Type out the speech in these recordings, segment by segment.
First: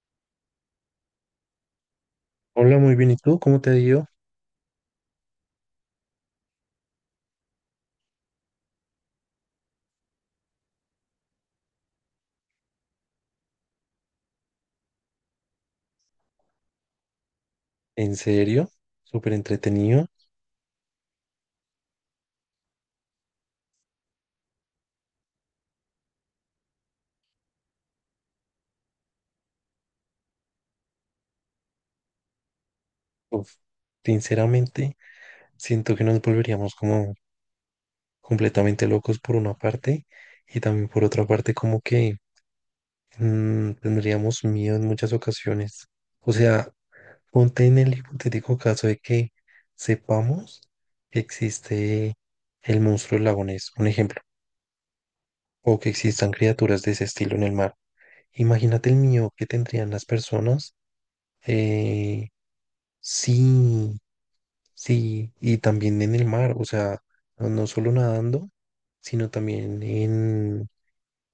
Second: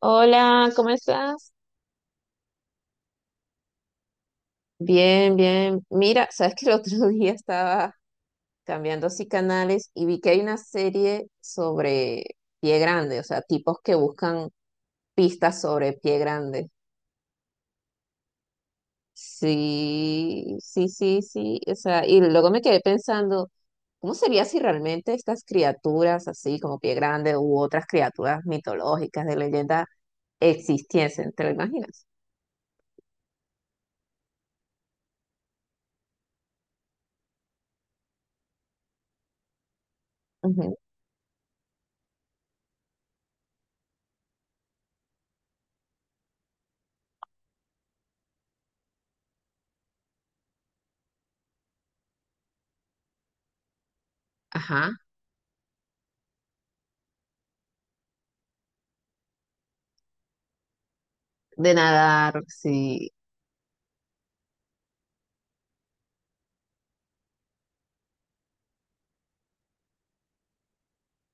Hola, ¿cómo estás? Hola, muy bien. ¿Y tú? ¿Cómo te ha ido? Bien, bien. Mira, sabes que el otro día estaba cambiando así canales y vi que hay una serie sobre pie grande, o sea, tipos que buscan pistas sobre pie grande. ¿En serio? Súper entretenido. Sí, sí, sí, sí. O sea, y luego me quedé pensando, ¿cómo sería si realmente estas criaturas así como pie grande u otras criaturas mitológicas de leyenda existiesen? ¿Te lo imaginas? Uf, sinceramente, siento que nos volveríamos como completamente locos por una parte y Ujú. también por otra parte como que tendríamos miedo en muchas ocasiones. O sea, ponte en el hipotético caso de que sepamos que existe el monstruo del lago Ness, un ejemplo, Ajá. o que existan criaturas de ese estilo en el mar. Imagínate el miedo que tendrían las personas. De eh, nadar, sí. sí, sí, y también en el mar, o sea, no solo nadando, sino también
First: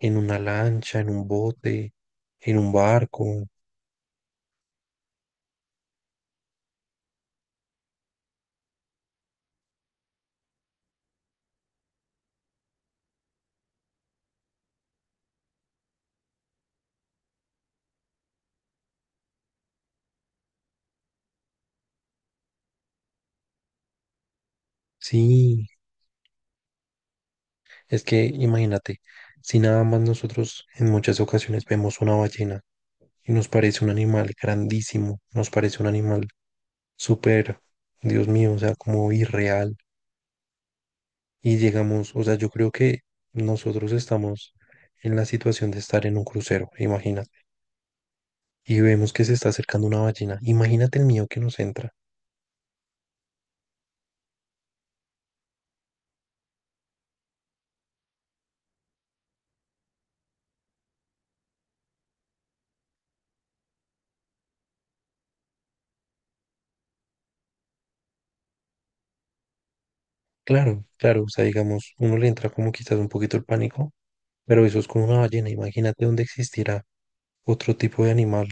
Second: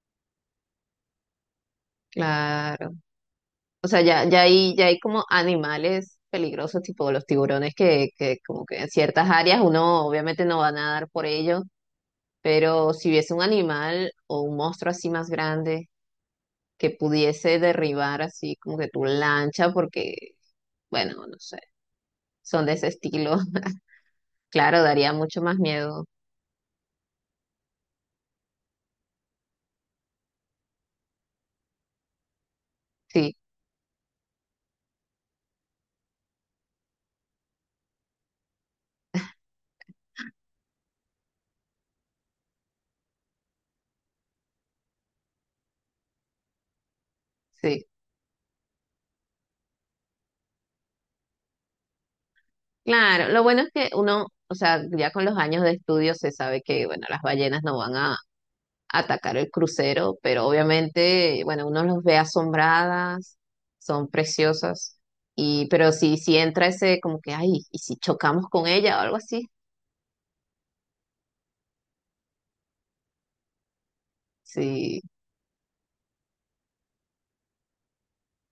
en una lancha, en un bote, en un Claro. barco. O sea, ya hay como animales peligrosos, tipo los tiburones, que como que en ciertas áreas uno obviamente no va a nadar por ellos, pero si hubiese un animal o un monstruo así más grande que pudiese derribar así como que tu lancha, porque, bueno, no sé, son de ese estilo, claro, daría mucho más Sí, miedo. es que imagínate, si nada más nosotros en muchas ocasiones vemos una ballena y Sí, nos parece un animal grandísimo, nos parece un animal súper, Dios mío, o sea, como irreal. Y llegamos, o sea, yo creo que nosotros estamos en la situación de estar en un crucero, imagínate, sí. y vemos que se está acercando una ballena, imagínate el miedo que nos entra. Claro, lo bueno es que uno, o sea, ya con los años de estudio se sabe que, bueno, las ballenas no van a atacar el crucero, pero obviamente, bueno, uno los ve asombradas, son preciosas, y pero si entra ese como que, ay, ¿y si chocamos con ella o algo así? Claro, claro, o sea, digamos, uno le entra como quizás un poquito el pánico, pero eso es Sí, con una ballena, imagínate dónde existirá otro tipo de animal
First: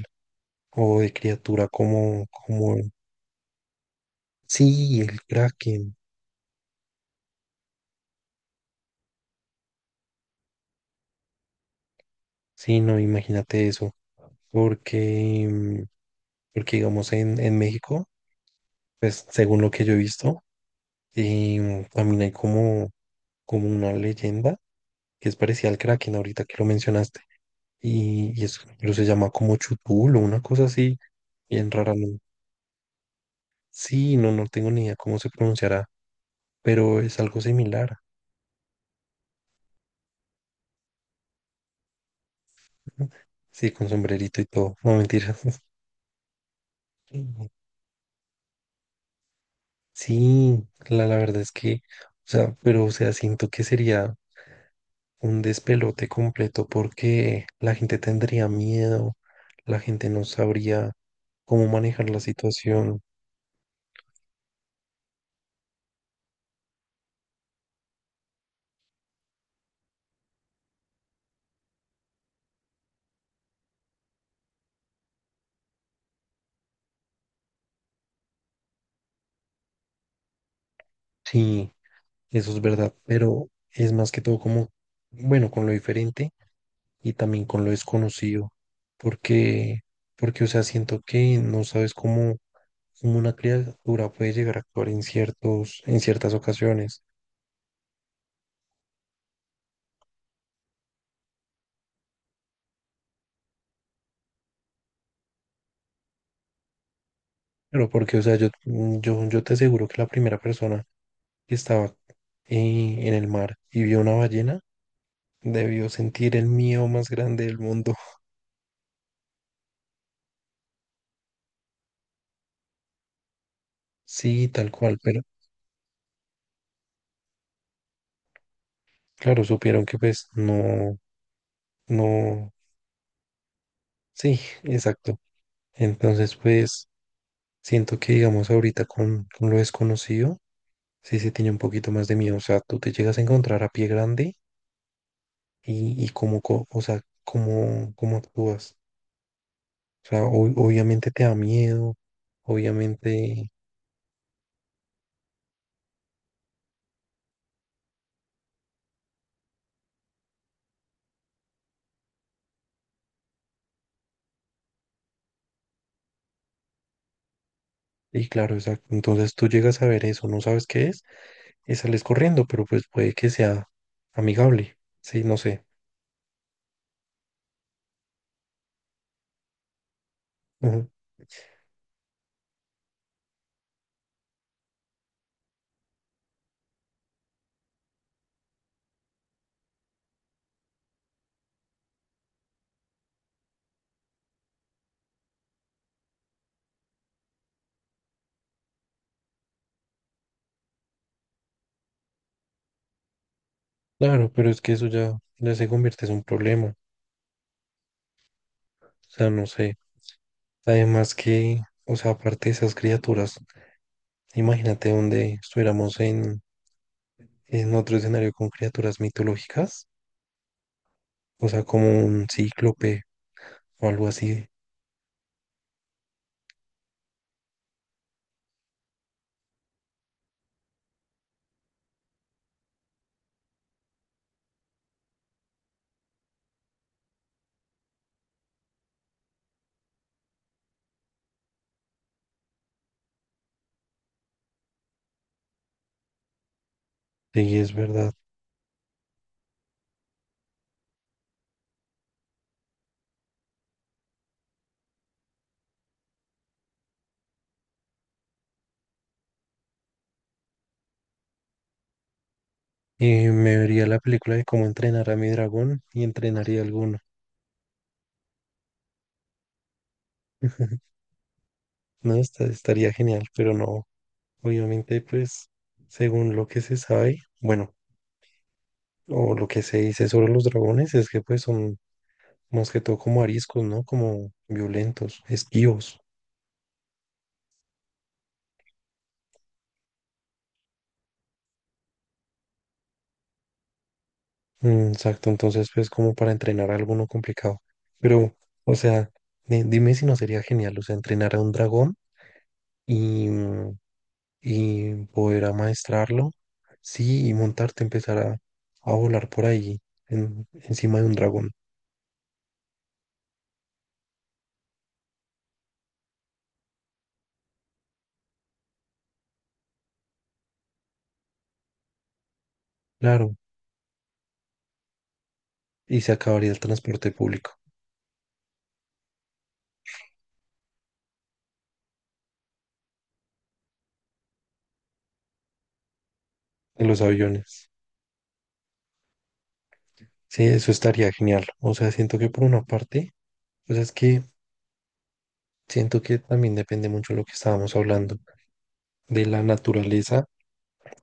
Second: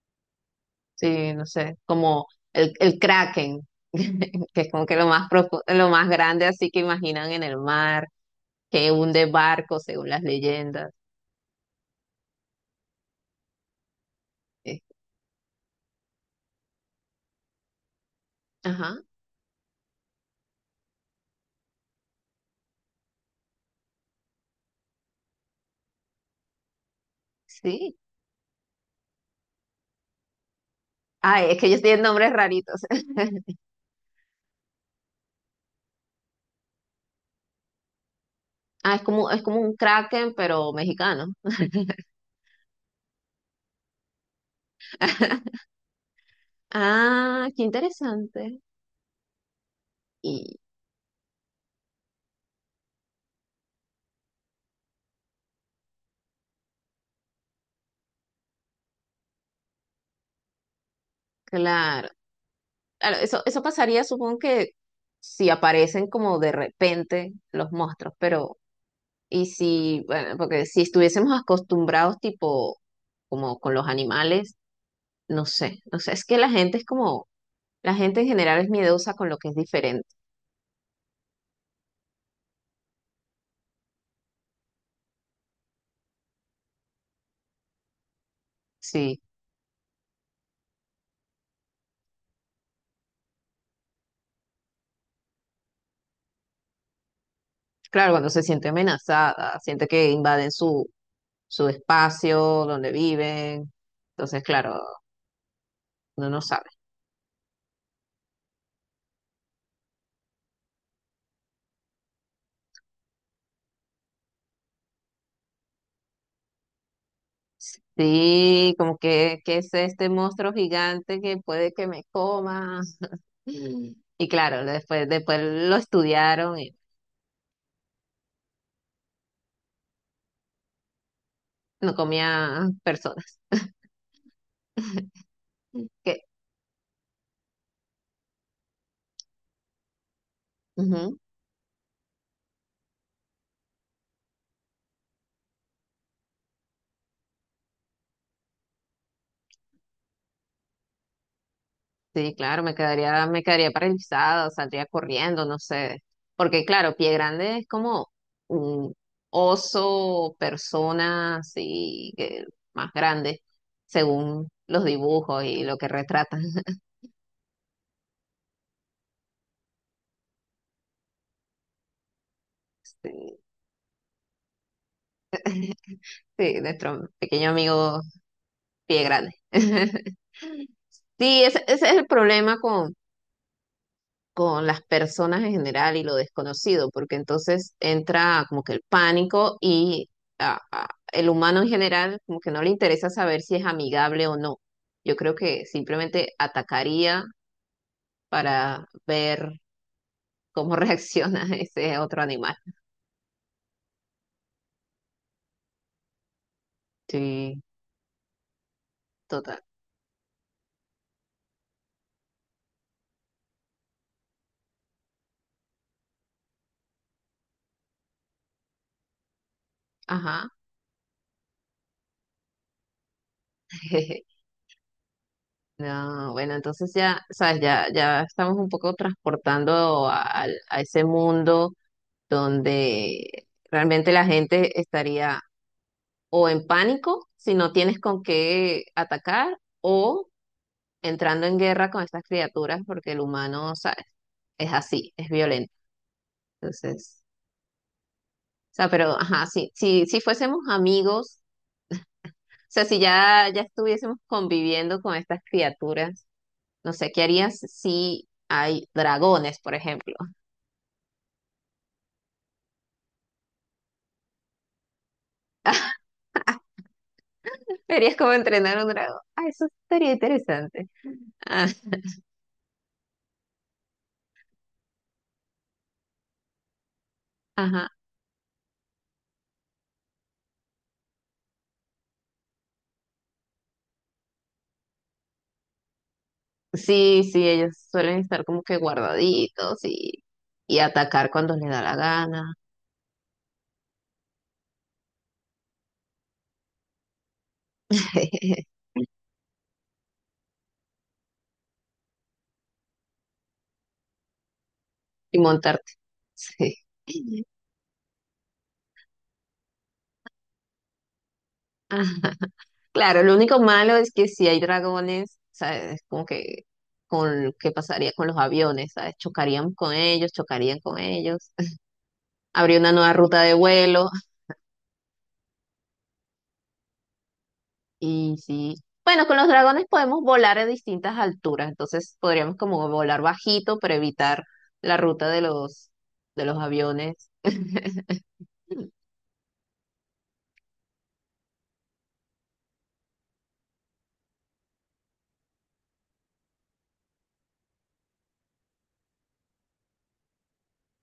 o de sí, no criatura sé, como el, el Kraken, que es como que sí, lo el más lo kraken, más grande así que imaginan en el mar, que hunde barcos según las leyendas. sí, no, imagínate eso, Eh, porque, porque digamos en México, ajá, pues según lo que yo he visto, y también hay como, como una leyenda que es parecida al Kraken ahorita que lo mencionaste. sí. Y es, pero se llama como Chutul o una cosa así, Ay, es que bien ellos rara. tienen ¿No? nombres raritos. Sí, no, no tengo ni idea cómo se pronunciará, pero es algo similar. Ah, es como un Kraken, pero mexicano. ¿No? Sí, con sombrerito y todo. No, mentiras. Ah, qué interesante. Y Sí, la verdad es que, o sea, pero o sea, siento que sería un despelote completo porque la gente tendría miedo, la gente no sabría cómo claro, manejar la situación. claro, eso pasaría, supongo que si aparecen como de repente los monstruos, pero y si, bueno, porque si estuviésemos acostumbrados tipo como con los animales, no sé, no sé, es que la gente es como, la gente en general es miedosa con lo que es diferente. Sí, eso es verdad, pero es más que todo como, bueno, con lo diferente y también con lo desconocido, Sí, porque, porque, o sea, siento que no sabes cómo, cómo una criatura puede llegar a actuar en en ciertas ocasiones. claro, cuando se siente amenazada, siente que invaden su espacio donde viven, entonces claro, uno no sabe. Pero porque, o sea, yo te aseguro que la primera persona que estaba en el mar y vio una ballena, debió sentir el miedo más grande del mundo. Sí, como que es este monstruo gigante que puede que me coma. Y Sí, claro, tal cual, pero después lo estudiaron y claro, supieron que pues no, no no, comía personas. sí, exacto. Que, Entonces, pues siento que digamos ahorita con lo desconocido, ujú. sí se tiene un poquito más de miedo. O sea, tú te llegas a encontrar a pie grande y cómo, o sea, cómo, cómo actúas. O sea, obviamente te da miedo, Sí, claro, me obviamente. quedaría paralizada, saldría corriendo, no sé. Porque claro, Pie Grande es como un oso, persona así, que más grande, según los dibujos y lo que retratan. Y claro, exacto. Entonces tú llegas a ver eso, no sabes qué es, y sales corriendo, pero pues puede que Sí, sea amigable. Sí, no sé. sí, nuestro pequeño amigo Pie grande. Ujú. Sí, ese es el problema con las personas en general y lo desconocido, porque entonces entra como que el pánico y el humano en general como que no le interesa saber si es amigable o no. Yo creo que simplemente atacaría para ver cómo reacciona ese otro animal. Claro, pero es que eso ya, ya se convierte en un problema. O Sí, sea, no total. sé. Además que, o sea, aparte de esas criaturas, imagínate donde estuviéramos en otro escenario con criaturas mitológicas, Ajá. o sea, como un cíclope o algo así. No, bueno, entonces ya, sabes, ya, ya estamos un poco transportando a ese mundo donde realmente la gente estaría o en pánico si no tienes con qué atacar o entrando en guerra con estas criaturas porque el humano, ¿sabes? Es así, es violento. Entonces, Sí, es verdad. o sea, pero ajá, sí, si, si fuésemos amigos, o sea, si ya estuviésemos conviviendo con estas criaturas, no sé, ¿qué harías si hay dragones, por ejemplo? Y me vería la película de cómo entrenar a mi dragón y entrenaría alguno. Verías cómo entrenar a un dragón. Ah, eso estaría interesante. Ah, No, estaría genial, pero no, obviamente, pues, según lo que se sabe, bueno, ajá. o lo que se dice sobre los dragones es que pues son más que todo como ariscos, ¿no? Como violentos, esquivos. Sí, sí, ellos suelen estar como que guardaditos y atacar cuando les da la gana Mm, exacto, entonces pues como para entrenar a alguno complicado. Pero, o sea, dime si no sería genial, o sea, entrenar a un dragón y, y y poder montarte. amaestrarlo, Sí. sí, y montarte, empezar a volar por ahí, encima de un dragón. Ah, claro, lo único malo es que si hay dragones, ¿sabes? Es como que con qué pasaría con los aviones, ¿sabes? Chocarían con ellos, chocarían con ellos. Habría una nueva Claro. ruta de vuelo. Y se acabaría el transporte público Y sí, bueno, con los dragones podemos volar a distintas alturas, entonces podríamos como volar bajito para evitar la ruta de de los en los aviones. aviones. Sí, eso estaría genial. O sea, siento que por una parte, pues es que siento que también depende mucho de lo que estábamos hablando, de la naturaleza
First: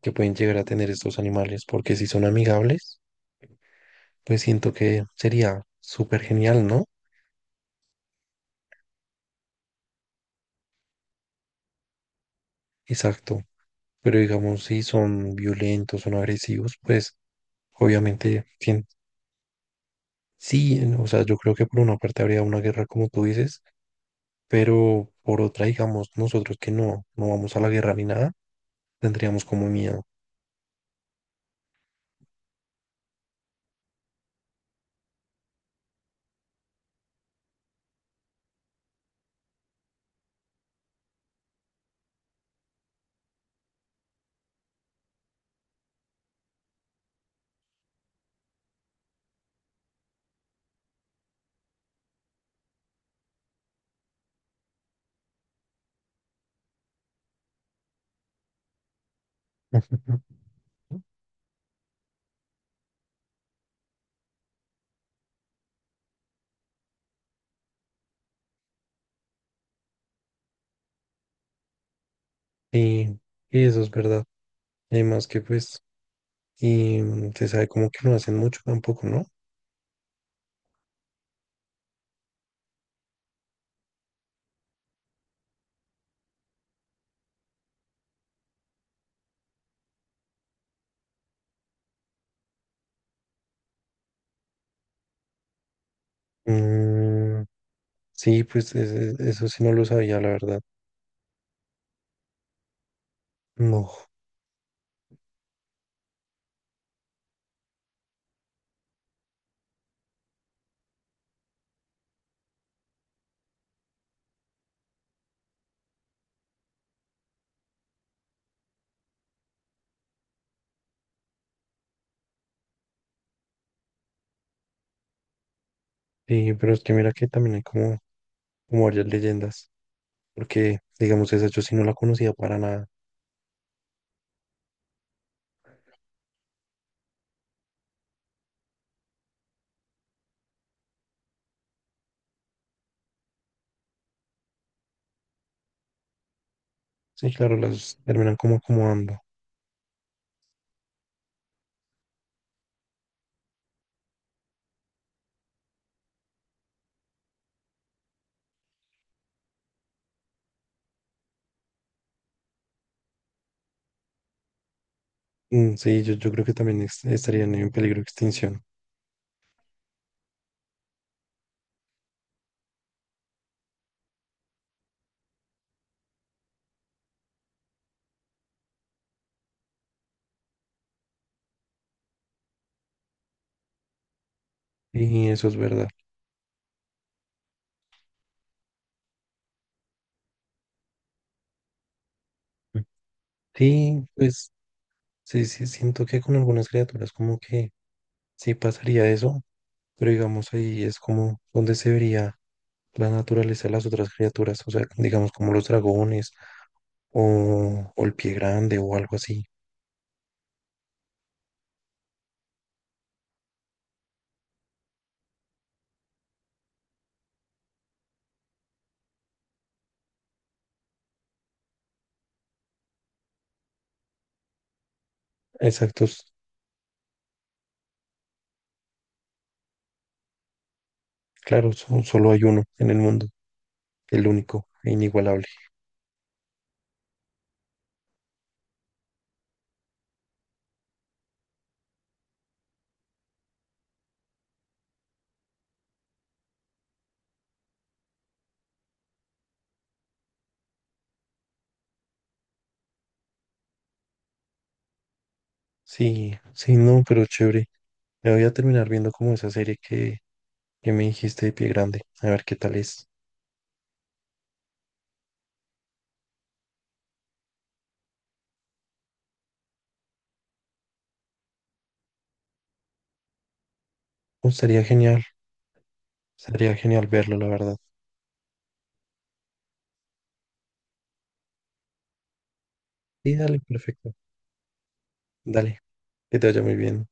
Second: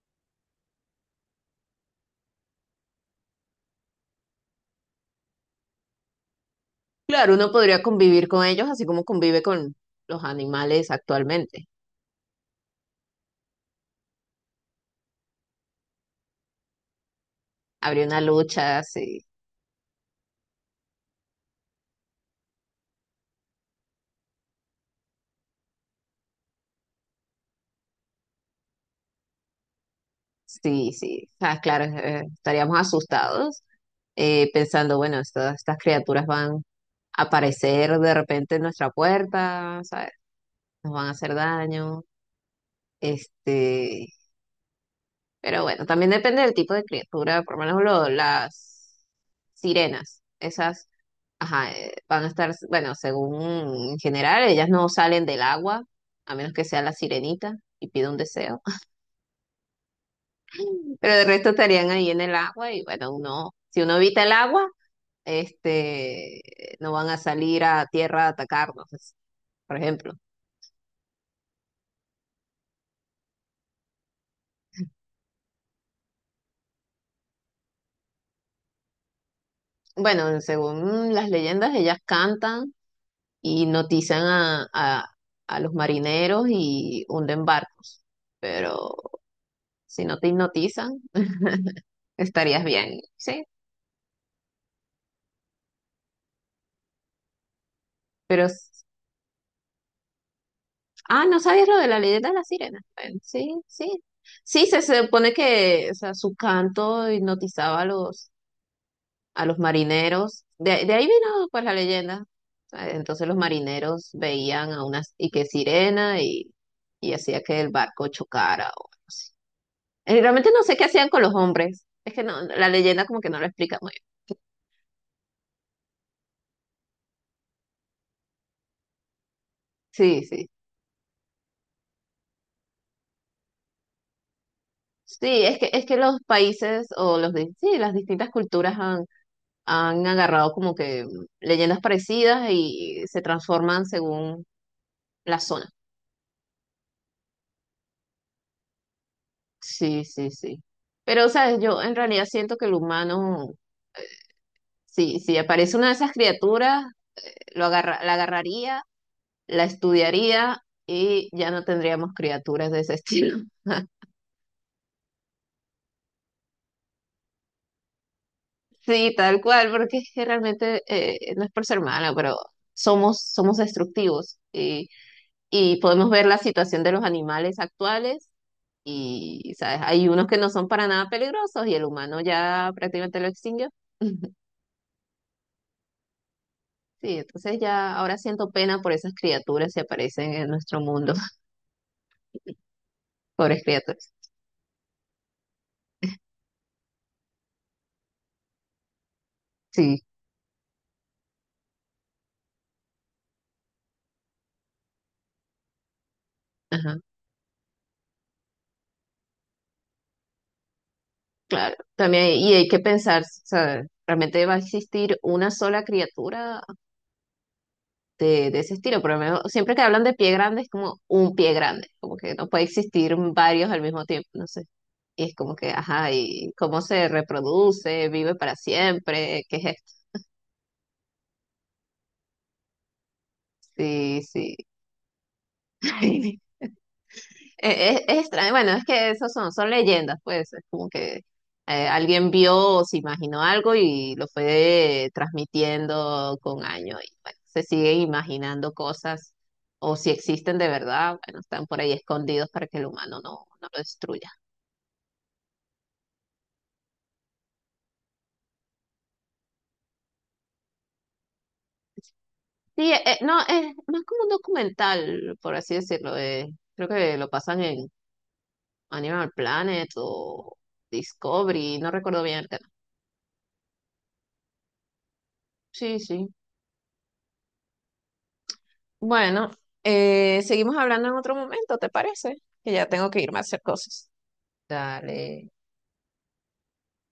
que pueden llegar a tener estos animales, porque si son amigables, pues siento que sería súper genial, ¿no? Claro, uno podría convivir con ellos así como convive con los animales actualmente. Exacto. Pero digamos, si son violentos, son agresivos, pues Habría una obviamente, lucha, ¿quién? sí, Sí, o sea, yo creo que por una parte habría una guerra, como tú dices, pero por otra, digamos, nosotros que no, no vamos a la guerra ni nada, tendríamos como miedo. sí, sí. O sea, claro, estaríamos asustados pensando, bueno, estas estas criaturas van a aparecer de repente en nuestra puerta, ¿sabes? Nos van a hacer daño. Este, Pero bueno, también depende del tipo de criatura, por lo menos las sirenas, esas, ajá, van a estar, bueno, según en general, ellas no salen del agua, a menos que sea la sirenita y pida un deseo, pero de resto estarían ahí en el agua y bueno, uno, si uno evita el agua, este, no van a salir a tierra a atacarnos, por ejemplo. Y, y eso es verdad. Además que pues, y se sabe como que no hacen mucho tampoco, ¿no? Bueno, según las leyendas, ellas cantan y notizan a los marineros y hunden barcos. Pero si no te hipnotizan, estarías bien, ¿sí? Mm, Pero, sí, pues eso sí no lo sabía, la verdad. ¿No sabías lo de la leyenda de la sirena? Bueno, sí, No. sí. Sí, se supone que, o sea, su canto hipnotizaba a a los marineros. De ahí vino, pues, la leyenda. Entonces los marineros veían a una, y que sirena y hacía que el barco chocara o algo así. Realmente no sé qué hacían con los hombres. Es que no, la leyenda como que no lo explica muy bien. Sí, pero es que mira que también hay como, como varias leyendas. Sí, sí. Porque, digamos, esa yo sí no la conocía para nada. Sí, es que los países o los sí, las distintas culturas han, han agarrado como que leyendas parecidas y se transforman según la zona. Sí, claro, las terminan como acomodando. Sí, sí, sí. Pero, ¿sabes? Yo en realidad siento que el humano, sí, si aparece una de esas criaturas, la agarraría, la estudiaría y ya no tendríamos criaturas de ese estilo. Mm, sí, yo creo que también estarían en peligro de extinción. Sí, tal cual, porque es que realmente no es por ser mala, pero somos, somos destructivos y podemos ver la situación de los animales actuales y, ¿sabes? Hay unos que no son para nada peligrosos y el humano ya prácticamente lo extinguió. Y eso es verdad. Sí, entonces ya ahora siento pena por esas criaturas que aparecen en nuestro mundo, Mm. pobres Sí, criaturas. pues sí, sí, siento que con algunas criaturas como que sí pasaría eso, Sí, pero digamos ahí es como donde se vería la naturaleza de las otras criaturas, o sea, digamos como los dragones ajá, o el pie grande o algo así. claro. También, y hay que pensar, ¿sabes? ¿Realmente va a existir una sola criatura de ese estilo, pero al menos siempre que hablan de pie grande es como un pie grande, como que no puede existir varios al mismo tiempo, no sé. Y es como que, ajá, Exactos, ¿y cómo se reproduce? ¿Vive para siempre? ¿Qué es esto? claro, solo hay uno en el mundo, Sí, el sí. único e inigualable. Es extraño, bueno, es que esos son, son leyendas, pues, es como que alguien vio o se imaginó algo y lo fue transmitiendo con años y bueno, se siguen imaginando cosas o si existen de verdad, bueno, están por ahí escondidos para que el humano no, no lo destruya. Sí, sí, no, pero chévere. Me voy a terminar viendo como esa serie que me dijiste de Pie Grande. A ver qué tal Sí, es. No, es más como un documental, por así decirlo, creo que lo pasan en Animal Planet o Discovery, no recuerdo bien el canal. Oh, Sí, sí. estaría genial verlo, la verdad. Bueno, seguimos hablando en otro momento, ¿te parece? Que ya tengo que Sí, irme a dale, hacer cosas. perfecto. Dale. Dale, que te vaya muy bien.